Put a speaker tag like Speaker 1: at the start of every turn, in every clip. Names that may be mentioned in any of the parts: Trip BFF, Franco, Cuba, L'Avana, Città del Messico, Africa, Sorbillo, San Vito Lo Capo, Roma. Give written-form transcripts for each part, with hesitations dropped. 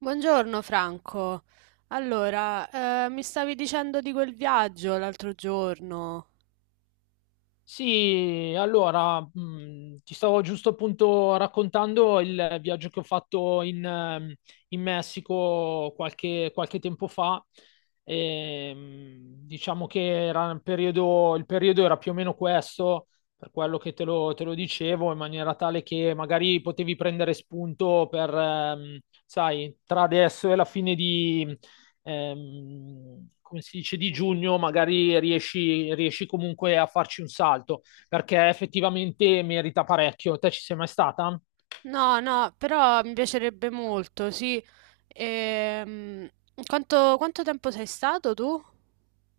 Speaker 1: Buongiorno Franco. Allora, mi stavi dicendo di quel viaggio l'altro giorno.
Speaker 2: Sì, allora, ti stavo giusto appunto raccontando il viaggio che ho fatto in Messico qualche tempo fa. Diciamo che il periodo era più o meno questo, per quello che te lo dicevo, in maniera tale che magari potevi prendere spunto per, sai, tra adesso e la fine come si dice, di giugno, magari riesci comunque a farci un salto, perché effettivamente merita parecchio. Te ci sei mai stata?
Speaker 1: No, no, però mi piacerebbe molto, sì. Ehm, quanto tempo sei stato tu?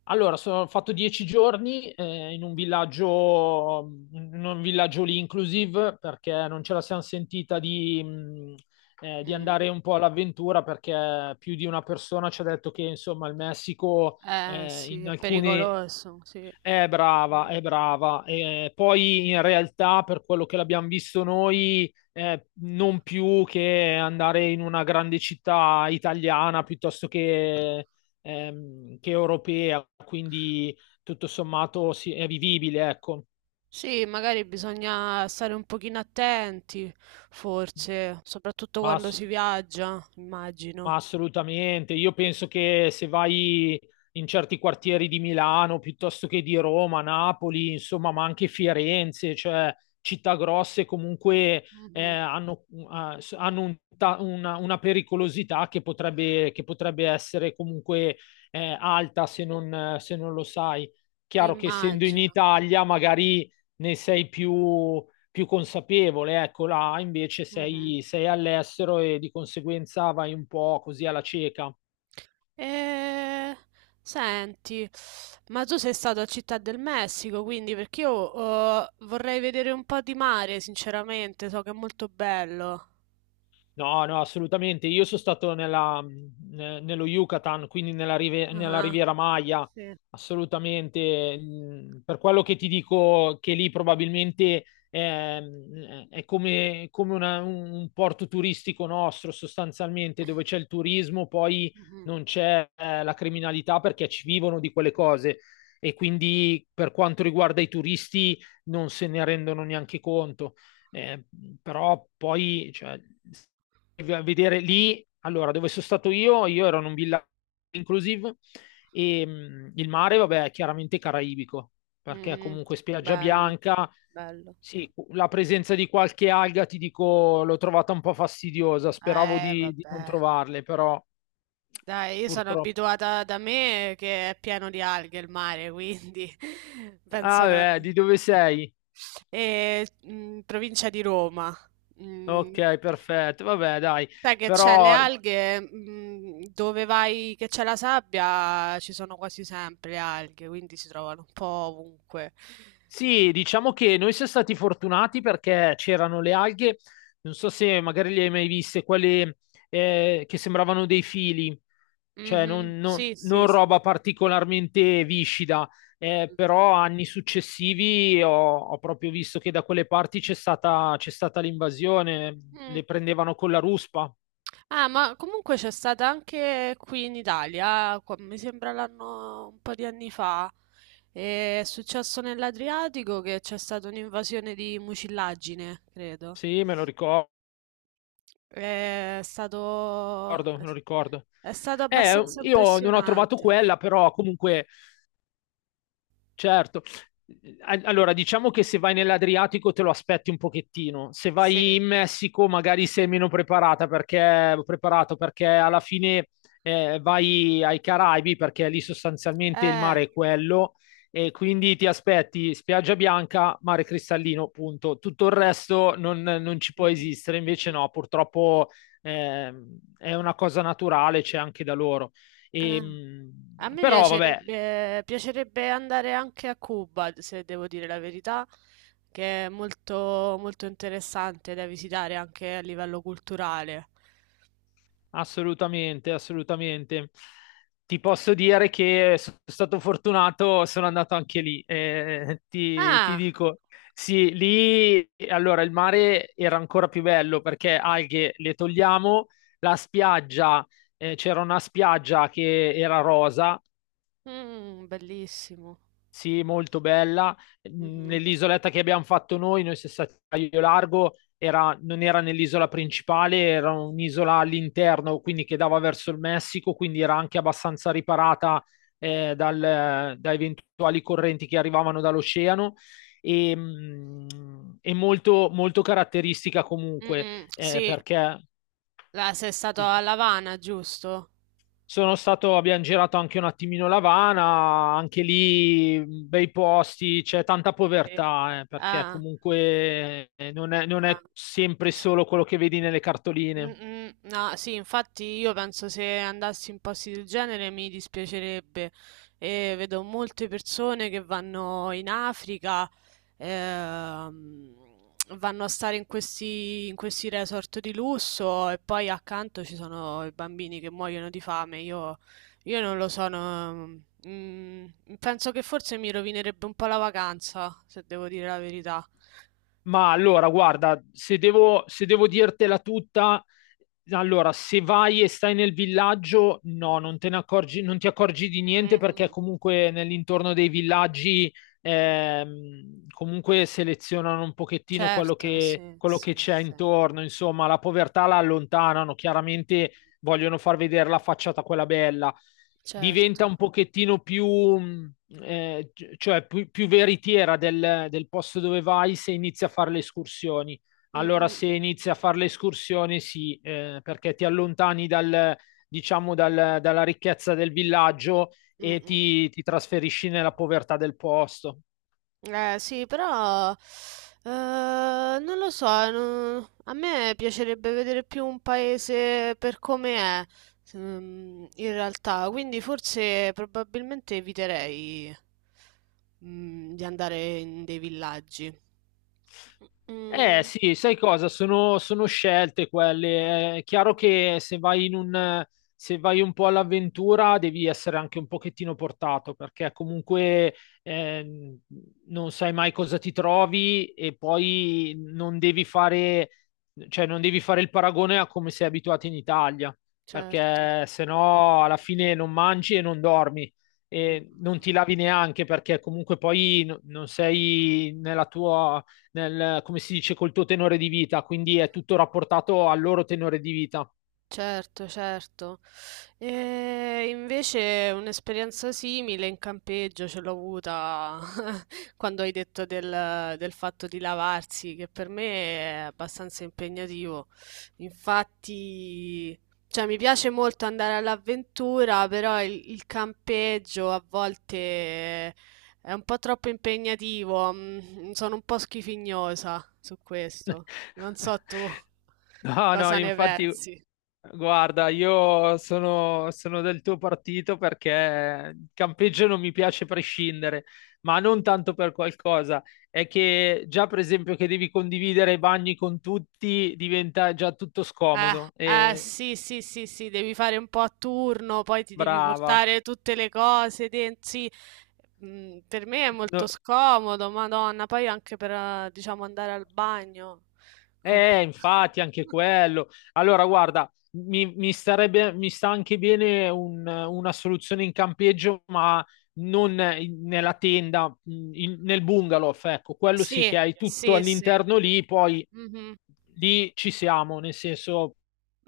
Speaker 2: Allora, ho fatto 10 giorni in un villaggio lì inclusive, perché non ce la siamo sentita di
Speaker 1: Mm.
Speaker 2: andare un po' all'avventura, perché più di una persona ci ha detto che, insomma, il Messico
Speaker 1: Eh sì,
Speaker 2: in
Speaker 1: è
Speaker 2: alcune.
Speaker 1: pericoloso, sì.
Speaker 2: È
Speaker 1: Mm.
Speaker 2: brava, è brava. Poi in realtà, per quello che l'abbiamo visto noi, non più che andare in una grande città italiana piuttosto che europea, quindi tutto sommato sì, è vivibile, ecco.
Speaker 1: Sì, magari bisogna stare un pochino attenti, forse, soprattutto
Speaker 2: Ma
Speaker 1: quando
Speaker 2: s-
Speaker 1: si viaggia,
Speaker 2: Ma
Speaker 1: immagino.
Speaker 2: assolutamente, io penso che se vai in certi quartieri di Milano piuttosto che di Roma, Napoli, insomma, ma anche Firenze, cioè città grosse comunque eh,
Speaker 1: Mhm.
Speaker 2: hanno, hanno una pericolosità che potrebbe essere comunque alta se non lo sai. Chiaro che essendo in
Speaker 1: Immagino.
Speaker 2: Italia magari ne sei più consapevole, ecco, là invece
Speaker 1: Mm-hmm.
Speaker 2: sei all'estero e di conseguenza vai un po' così alla cieca.
Speaker 1: Eh, Senti, ma tu sei stato a Città del Messico, quindi perché io vorrei vedere un po' di mare, sinceramente, so che è molto bello.
Speaker 2: No, no, assolutamente. Io sono stato nello Yucatan, quindi nella
Speaker 1: Ah,
Speaker 2: Riviera Maya,
Speaker 1: sì.
Speaker 2: assolutamente. Per quello che ti dico che lì probabilmente è, come un porto turistico nostro, sostanzialmente, dove c'è il turismo, poi
Speaker 1: Mhm,
Speaker 2: non c'è la criminalità perché ci vivono di quelle cose. E quindi per quanto riguarda i turisti non se ne rendono neanche conto. Eh, Però poi, cioè, a vedere lì, allora, dove sono stato io ero in un villaggio inclusive e il mare, vabbè, è chiaramente caraibico, perché
Speaker 1: mhm.
Speaker 2: comunque spiaggia
Speaker 1: Bello,
Speaker 2: bianca,
Speaker 1: bello.
Speaker 2: sì, la presenza di qualche alga, ti dico, l'ho trovata un po' fastidiosa, speravo di non
Speaker 1: Vabbè.
Speaker 2: trovarle, però
Speaker 1: Dai, io sono
Speaker 2: purtroppo.
Speaker 1: abituata da me che è pieno di alghe il mare, quindi penso.
Speaker 2: Ah, beh, di dove sei?
Speaker 1: E, provincia di Roma. Mm.
Speaker 2: Ok, perfetto, vabbè, dai,
Speaker 1: Sai che c'è le
Speaker 2: però
Speaker 1: alghe, dove vai che c'è la sabbia, ci sono quasi sempre le alghe, quindi si trovano un po' ovunque.
Speaker 2: sì, diciamo che noi siamo stati fortunati perché c'erano le alghe, non so se magari le hai mai viste, quelle che sembravano dei fili, cioè
Speaker 1: Mhm.
Speaker 2: non, non-
Speaker 1: Sì, sì,
Speaker 2: non
Speaker 1: sì.
Speaker 2: roba particolarmente viscida,
Speaker 1: Mhm.
Speaker 2: però anni successivi ho proprio visto che da quelle parti c'è stata l'invasione,
Speaker 1: Mm.
Speaker 2: le prendevano con la ruspa,
Speaker 1: Ah, ma comunque c'è stata anche qui in Italia, mi sembra l'anno un po' di anni fa, e è successo nell'Adriatico che c'è stata un'invasione di mucillaggine, credo.
Speaker 2: sì, me lo ricordo,
Speaker 1: È stato,
Speaker 2: me lo ricordo.
Speaker 1: è stato abbastanza
Speaker 2: Io non ho trovato
Speaker 1: impressionante.
Speaker 2: quella, però comunque. Certo. Allora, diciamo che se vai nell'Adriatico te lo aspetti un pochettino. Se vai
Speaker 1: Sì.
Speaker 2: in Messico, magari sei meno preparato perché alla fine
Speaker 1: Mh-mh.
Speaker 2: vai ai Caraibi, perché lì sostanzialmente il
Speaker 1: Eh.
Speaker 2: mare è quello, e quindi ti aspetti spiaggia bianca, mare cristallino, punto. Tutto il resto non ci può
Speaker 1: Mh-mh.
Speaker 2: esistere. Invece,
Speaker 1: Mh-mh.
Speaker 2: no, purtroppo è una cosa naturale, c'è anche da loro. E,
Speaker 1: Ah. A me
Speaker 2: però vabbè,
Speaker 1: piacerebbe andare anche a Cuba, se devo dire la verità, che è molto, molto interessante da visitare anche a livello culturale.
Speaker 2: assolutamente, assolutamente. Ti posso dire che sono stato fortunato, sono andato anche lì. Ti
Speaker 1: Ah.
Speaker 2: dico, sì, lì allora il mare era ancora più bello perché alghe le togliamo, la spiaggia, c'era una spiaggia che era rosa,
Speaker 1: Bellissimo.
Speaker 2: sì, molto bella.
Speaker 1: Mh-mh.
Speaker 2: Nell'isoletta che abbiamo fatto noi siamo stati a Caio Largo, non era nell'isola principale, era un'isola all'interno, quindi che dava verso il Messico, quindi era anche abbastanza riparata da eventuali correnti che arrivavano dall'oceano e, mm, e molto, molto caratteristica comunque,
Speaker 1: Mh-mh. Sì.
Speaker 2: perché.
Speaker 1: Là sei stato
Speaker 2: Sì,
Speaker 1: a L'Avana, giusto?
Speaker 2: sono stato, abbiamo girato anche un attimino L'Avana, anche lì bei posti, c'è tanta
Speaker 1: Sì.
Speaker 2: povertà, perché
Speaker 1: Ah.
Speaker 2: comunque non è, non
Speaker 1: Ah.
Speaker 2: è sempre
Speaker 1: Sì.
Speaker 2: solo quello che vedi nelle
Speaker 1: Mm,
Speaker 2: cartoline.
Speaker 1: mm, no, sì, infatti io penso se andassi in posti del genere mi dispiacerebbe. E vedo molte persone che vanno in Africa, ehm, vanno a stare in questi resort di lusso e poi accanto ci sono i bambini che muoiono di fame. Io non lo so, no, mm, penso che forse mi rovinerebbe un po' la vacanza, se devo dire la verità.
Speaker 2: Ma allora, guarda, se devo dirtela tutta, allora, se vai e stai nel villaggio, no, non te ne accorgi, non ti accorgi di
Speaker 1: Mm,
Speaker 2: niente perché
Speaker 1: mm.
Speaker 2: comunque nell'intorno dei villaggi comunque selezionano un pochettino quello
Speaker 1: Certo,
Speaker 2: che,
Speaker 1: sì,
Speaker 2: quello che
Speaker 1: sì,
Speaker 2: c'è
Speaker 1: sì.
Speaker 2: intorno, insomma, la povertà la allontanano, chiaramente vogliono far vedere la facciata quella bella,
Speaker 1: Certo.
Speaker 2: diventa un pochettino mm, eh, cioè più veritiera del posto dove vai se inizi a fare le escursioni.
Speaker 1: Mm,
Speaker 2: Allora,
Speaker 1: mm,
Speaker 2: se inizi a fare le escursioni, sì, perché ti allontani dal, diciamo, dalla ricchezza del villaggio
Speaker 1: mm,
Speaker 2: e
Speaker 1: mm.
Speaker 2: ti trasferisci nella povertà del posto.
Speaker 1: Sì, però non lo so, a me piacerebbe vedere più un paese per come è, in realtà, quindi forse probabilmente eviterei di andare in dei villaggi.
Speaker 2: Eh
Speaker 1: Mm,
Speaker 2: sì, sai cosa? Sono scelte quelle. È chiaro che se vai un po' all'avventura devi essere anche un pochettino portato perché comunque ehm, non sai mai cosa ti trovi e poi non devi fare, cioè non devi fare il paragone a come sei abituato in Italia
Speaker 1: certo.
Speaker 2: perché se no alla fine non mangi e non dormi e
Speaker 1: Mm.
Speaker 2: non ti lavi neanche perché comunque poi non sei nel, come si dice, col tuo tenore di vita, quindi è tutto rapportato al loro tenore di vita.
Speaker 1: Certo, certo. E invece un'esperienza simile in campeggio ce l'ho avuta quando hai detto del fatto di lavarsi, che per me è abbastanza impegnativo. Infatti, cioè, mi piace molto andare all'avventura, però il campeggio a volte è un po' troppo impegnativo. Sono un po' schifignosa su questo. Non so tu
Speaker 2: No, no,
Speaker 1: cosa ne
Speaker 2: infatti,
Speaker 1: pensi.
Speaker 2: guarda, io sono del tuo partito perché il campeggio non mi piace prescindere, ma non tanto per qualcosa. È che già, per esempio, che devi condividere i bagni con tutti diventa già tutto scomodo.
Speaker 1: Eh,
Speaker 2: E
Speaker 1: sì, sì, sì, sì, devi fare un po' a turno, poi ti devi
Speaker 2: brava.
Speaker 1: portare tutte le cose dentro. Sì. Per me è molto
Speaker 2: No.
Speaker 1: scomodo, Madonna, poi anche per, diciamo, andare al bagno. Compl-
Speaker 2: Infatti, anche quello. Allora, guarda, mi sta anche bene una soluzione in campeggio, ma non nella tenda, nel bungalow, ecco, quello sì
Speaker 1: Sì,
Speaker 2: che hai tutto
Speaker 1: sì, sì.
Speaker 2: all'interno lì, poi
Speaker 1: Mhm,
Speaker 2: lì ci siamo, nel senso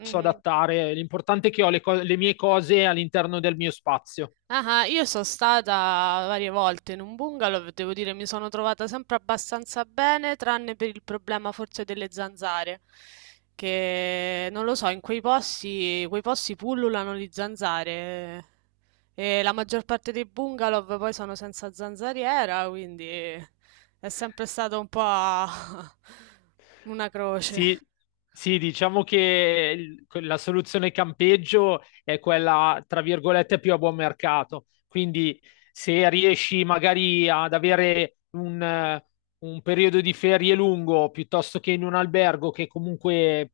Speaker 2: posso adattare. L'importante è che ho le mie cose all'interno del mio spazio.
Speaker 1: Ah, ah, io sono stata varie volte in un bungalow, devo dire mi sono trovata sempre abbastanza bene, tranne per il problema forse delle zanzare, che non lo so, in quei posti pullulano le zanzare e la maggior parte dei bungalow poi sono senza zanzariera, quindi è sempre stato un po' una croce.
Speaker 2: Sì, sì, diciamo che la soluzione campeggio è quella, tra virgolette, più a buon mercato. Quindi se riesci magari ad avere un periodo di ferie lungo piuttosto che in un albergo che comunque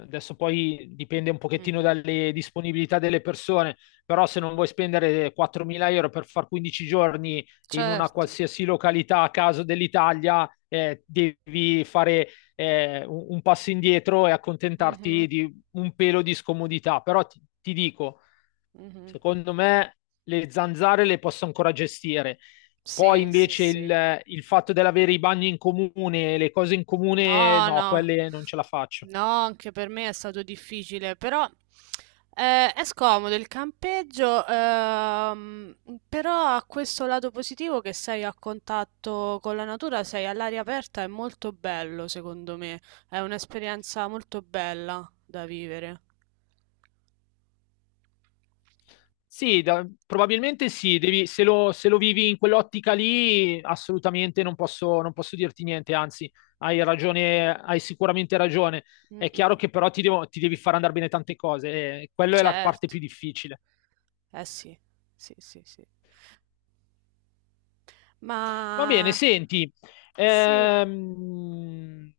Speaker 2: adesso poi dipende un pochettino
Speaker 1: Mhm.
Speaker 2: dalle disponibilità delle persone, però se non vuoi spendere €4.000 per far 15 giorni in una
Speaker 1: Certo.
Speaker 2: qualsiasi località a caso dell'Italia, devi fare un passo indietro e accontentarti
Speaker 1: Mhm.
Speaker 2: di un pelo di scomodità. Però ti dico,
Speaker 1: Mhm.
Speaker 2: secondo me le zanzare le posso ancora gestire. Poi
Speaker 1: Sì, sì,
Speaker 2: invece
Speaker 1: sì.
Speaker 2: il fatto dell'avere i bagni in comune, le cose in comune,
Speaker 1: No,
Speaker 2: no,
Speaker 1: no,
Speaker 2: quelle non ce la faccio.
Speaker 1: no, anche per me è stato difficile, però è scomodo il campeggio, però ha questo lato positivo che sei a contatto con la natura, sei all'aria aperta, è molto bello, secondo me, è un'esperienza molto bella da vivere.
Speaker 2: Sì, probabilmente sì, se lo vivi in quell'ottica lì, assolutamente non posso dirti niente, anzi, hai ragione, hai sicuramente ragione.
Speaker 1: Mm,
Speaker 2: È
Speaker 1: mm.
Speaker 2: chiaro che però ti devi far andare bene tante cose, e quella è la parte
Speaker 1: Certo,
Speaker 2: più difficile.
Speaker 1: eh sì, sì, sì, sì.
Speaker 2: Va bene,
Speaker 1: Ma
Speaker 2: senti,
Speaker 1: sì.
Speaker 2: ehm,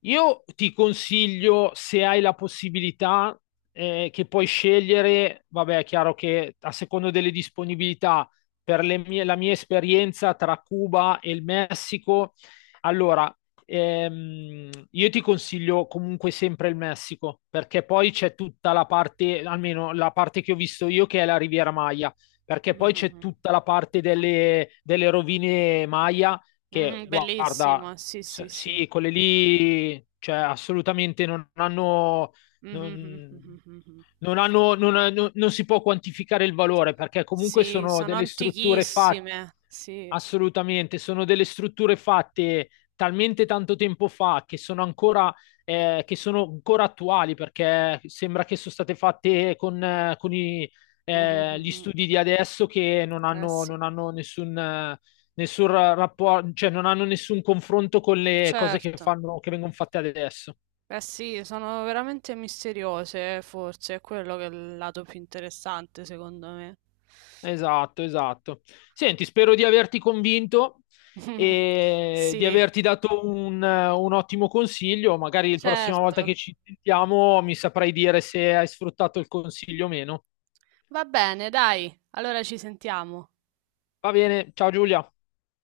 Speaker 2: io ti consiglio, se hai la possibilità, che puoi scegliere, vabbè, è chiaro che a secondo delle disponibilità, per la mia esperienza tra Cuba e il Messico, allora, io ti consiglio comunque sempre il Messico, perché poi c'è tutta la parte, almeno la parte che ho visto io, che è la Riviera Maya, perché poi c'è tutta la parte delle rovine Maya che
Speaker 1: Mh-mh,
Speaker 2: guarda,
Speaker 1: bellissimo, sì, sì, sì.
Speaker 2: sì, quelle lì, cioè assolutamente non hanno,
Speaker 1: Mh-mh,
Speaker 2: non-
Speaker 1: mh.
Speaker 2: non si può quantificare il valore perché comunque
Speaker 1: Sì,
Speaker 2: sono
Speaker 1: sono
Speaker 2: delle strutture fatte,
Speaker 1: antichissime, sì.
Speaker 2: assolutamente, sono delle strutture fatte talmente tanto tempo fa che sono ancora attuali perché sembra che sono state fatte con i,
Speaker 1: Mh-mh,
Speaker 2: eh, gli studi di adesso che non
Speaker 1: mh. Eh
Speaker 2: hanno,
Speaker 1: sì.
Speaker 2: non hanno nessun
Speaker 1: Mh.
Speaker 2: rapporto, cioè non hanno nessun confronto con le cose che
Speaker 1: Certo.
Speaker 2: fanno, che vengono fatte adesso.
Speaker 1: Eh sì, sono veramente misteriose, forse, è quello che è il lato più interessante, secondo me.
Speaker 2: Esatto, esatto. Senti, spero di averti convinto e di
Speaker 1: Sì,
Speaker 2: averti dato un ottimo consiglio. Magari la prossima volta
Speaker 1: certo.
Speaker 2: che ci sentiamo mi saprai dire se hai sfruttato il consiglio o meno.
Speaker 1: Va bene, dai, allora ci sentiamo.
Speaker 2: Va bene, ciao Giulia.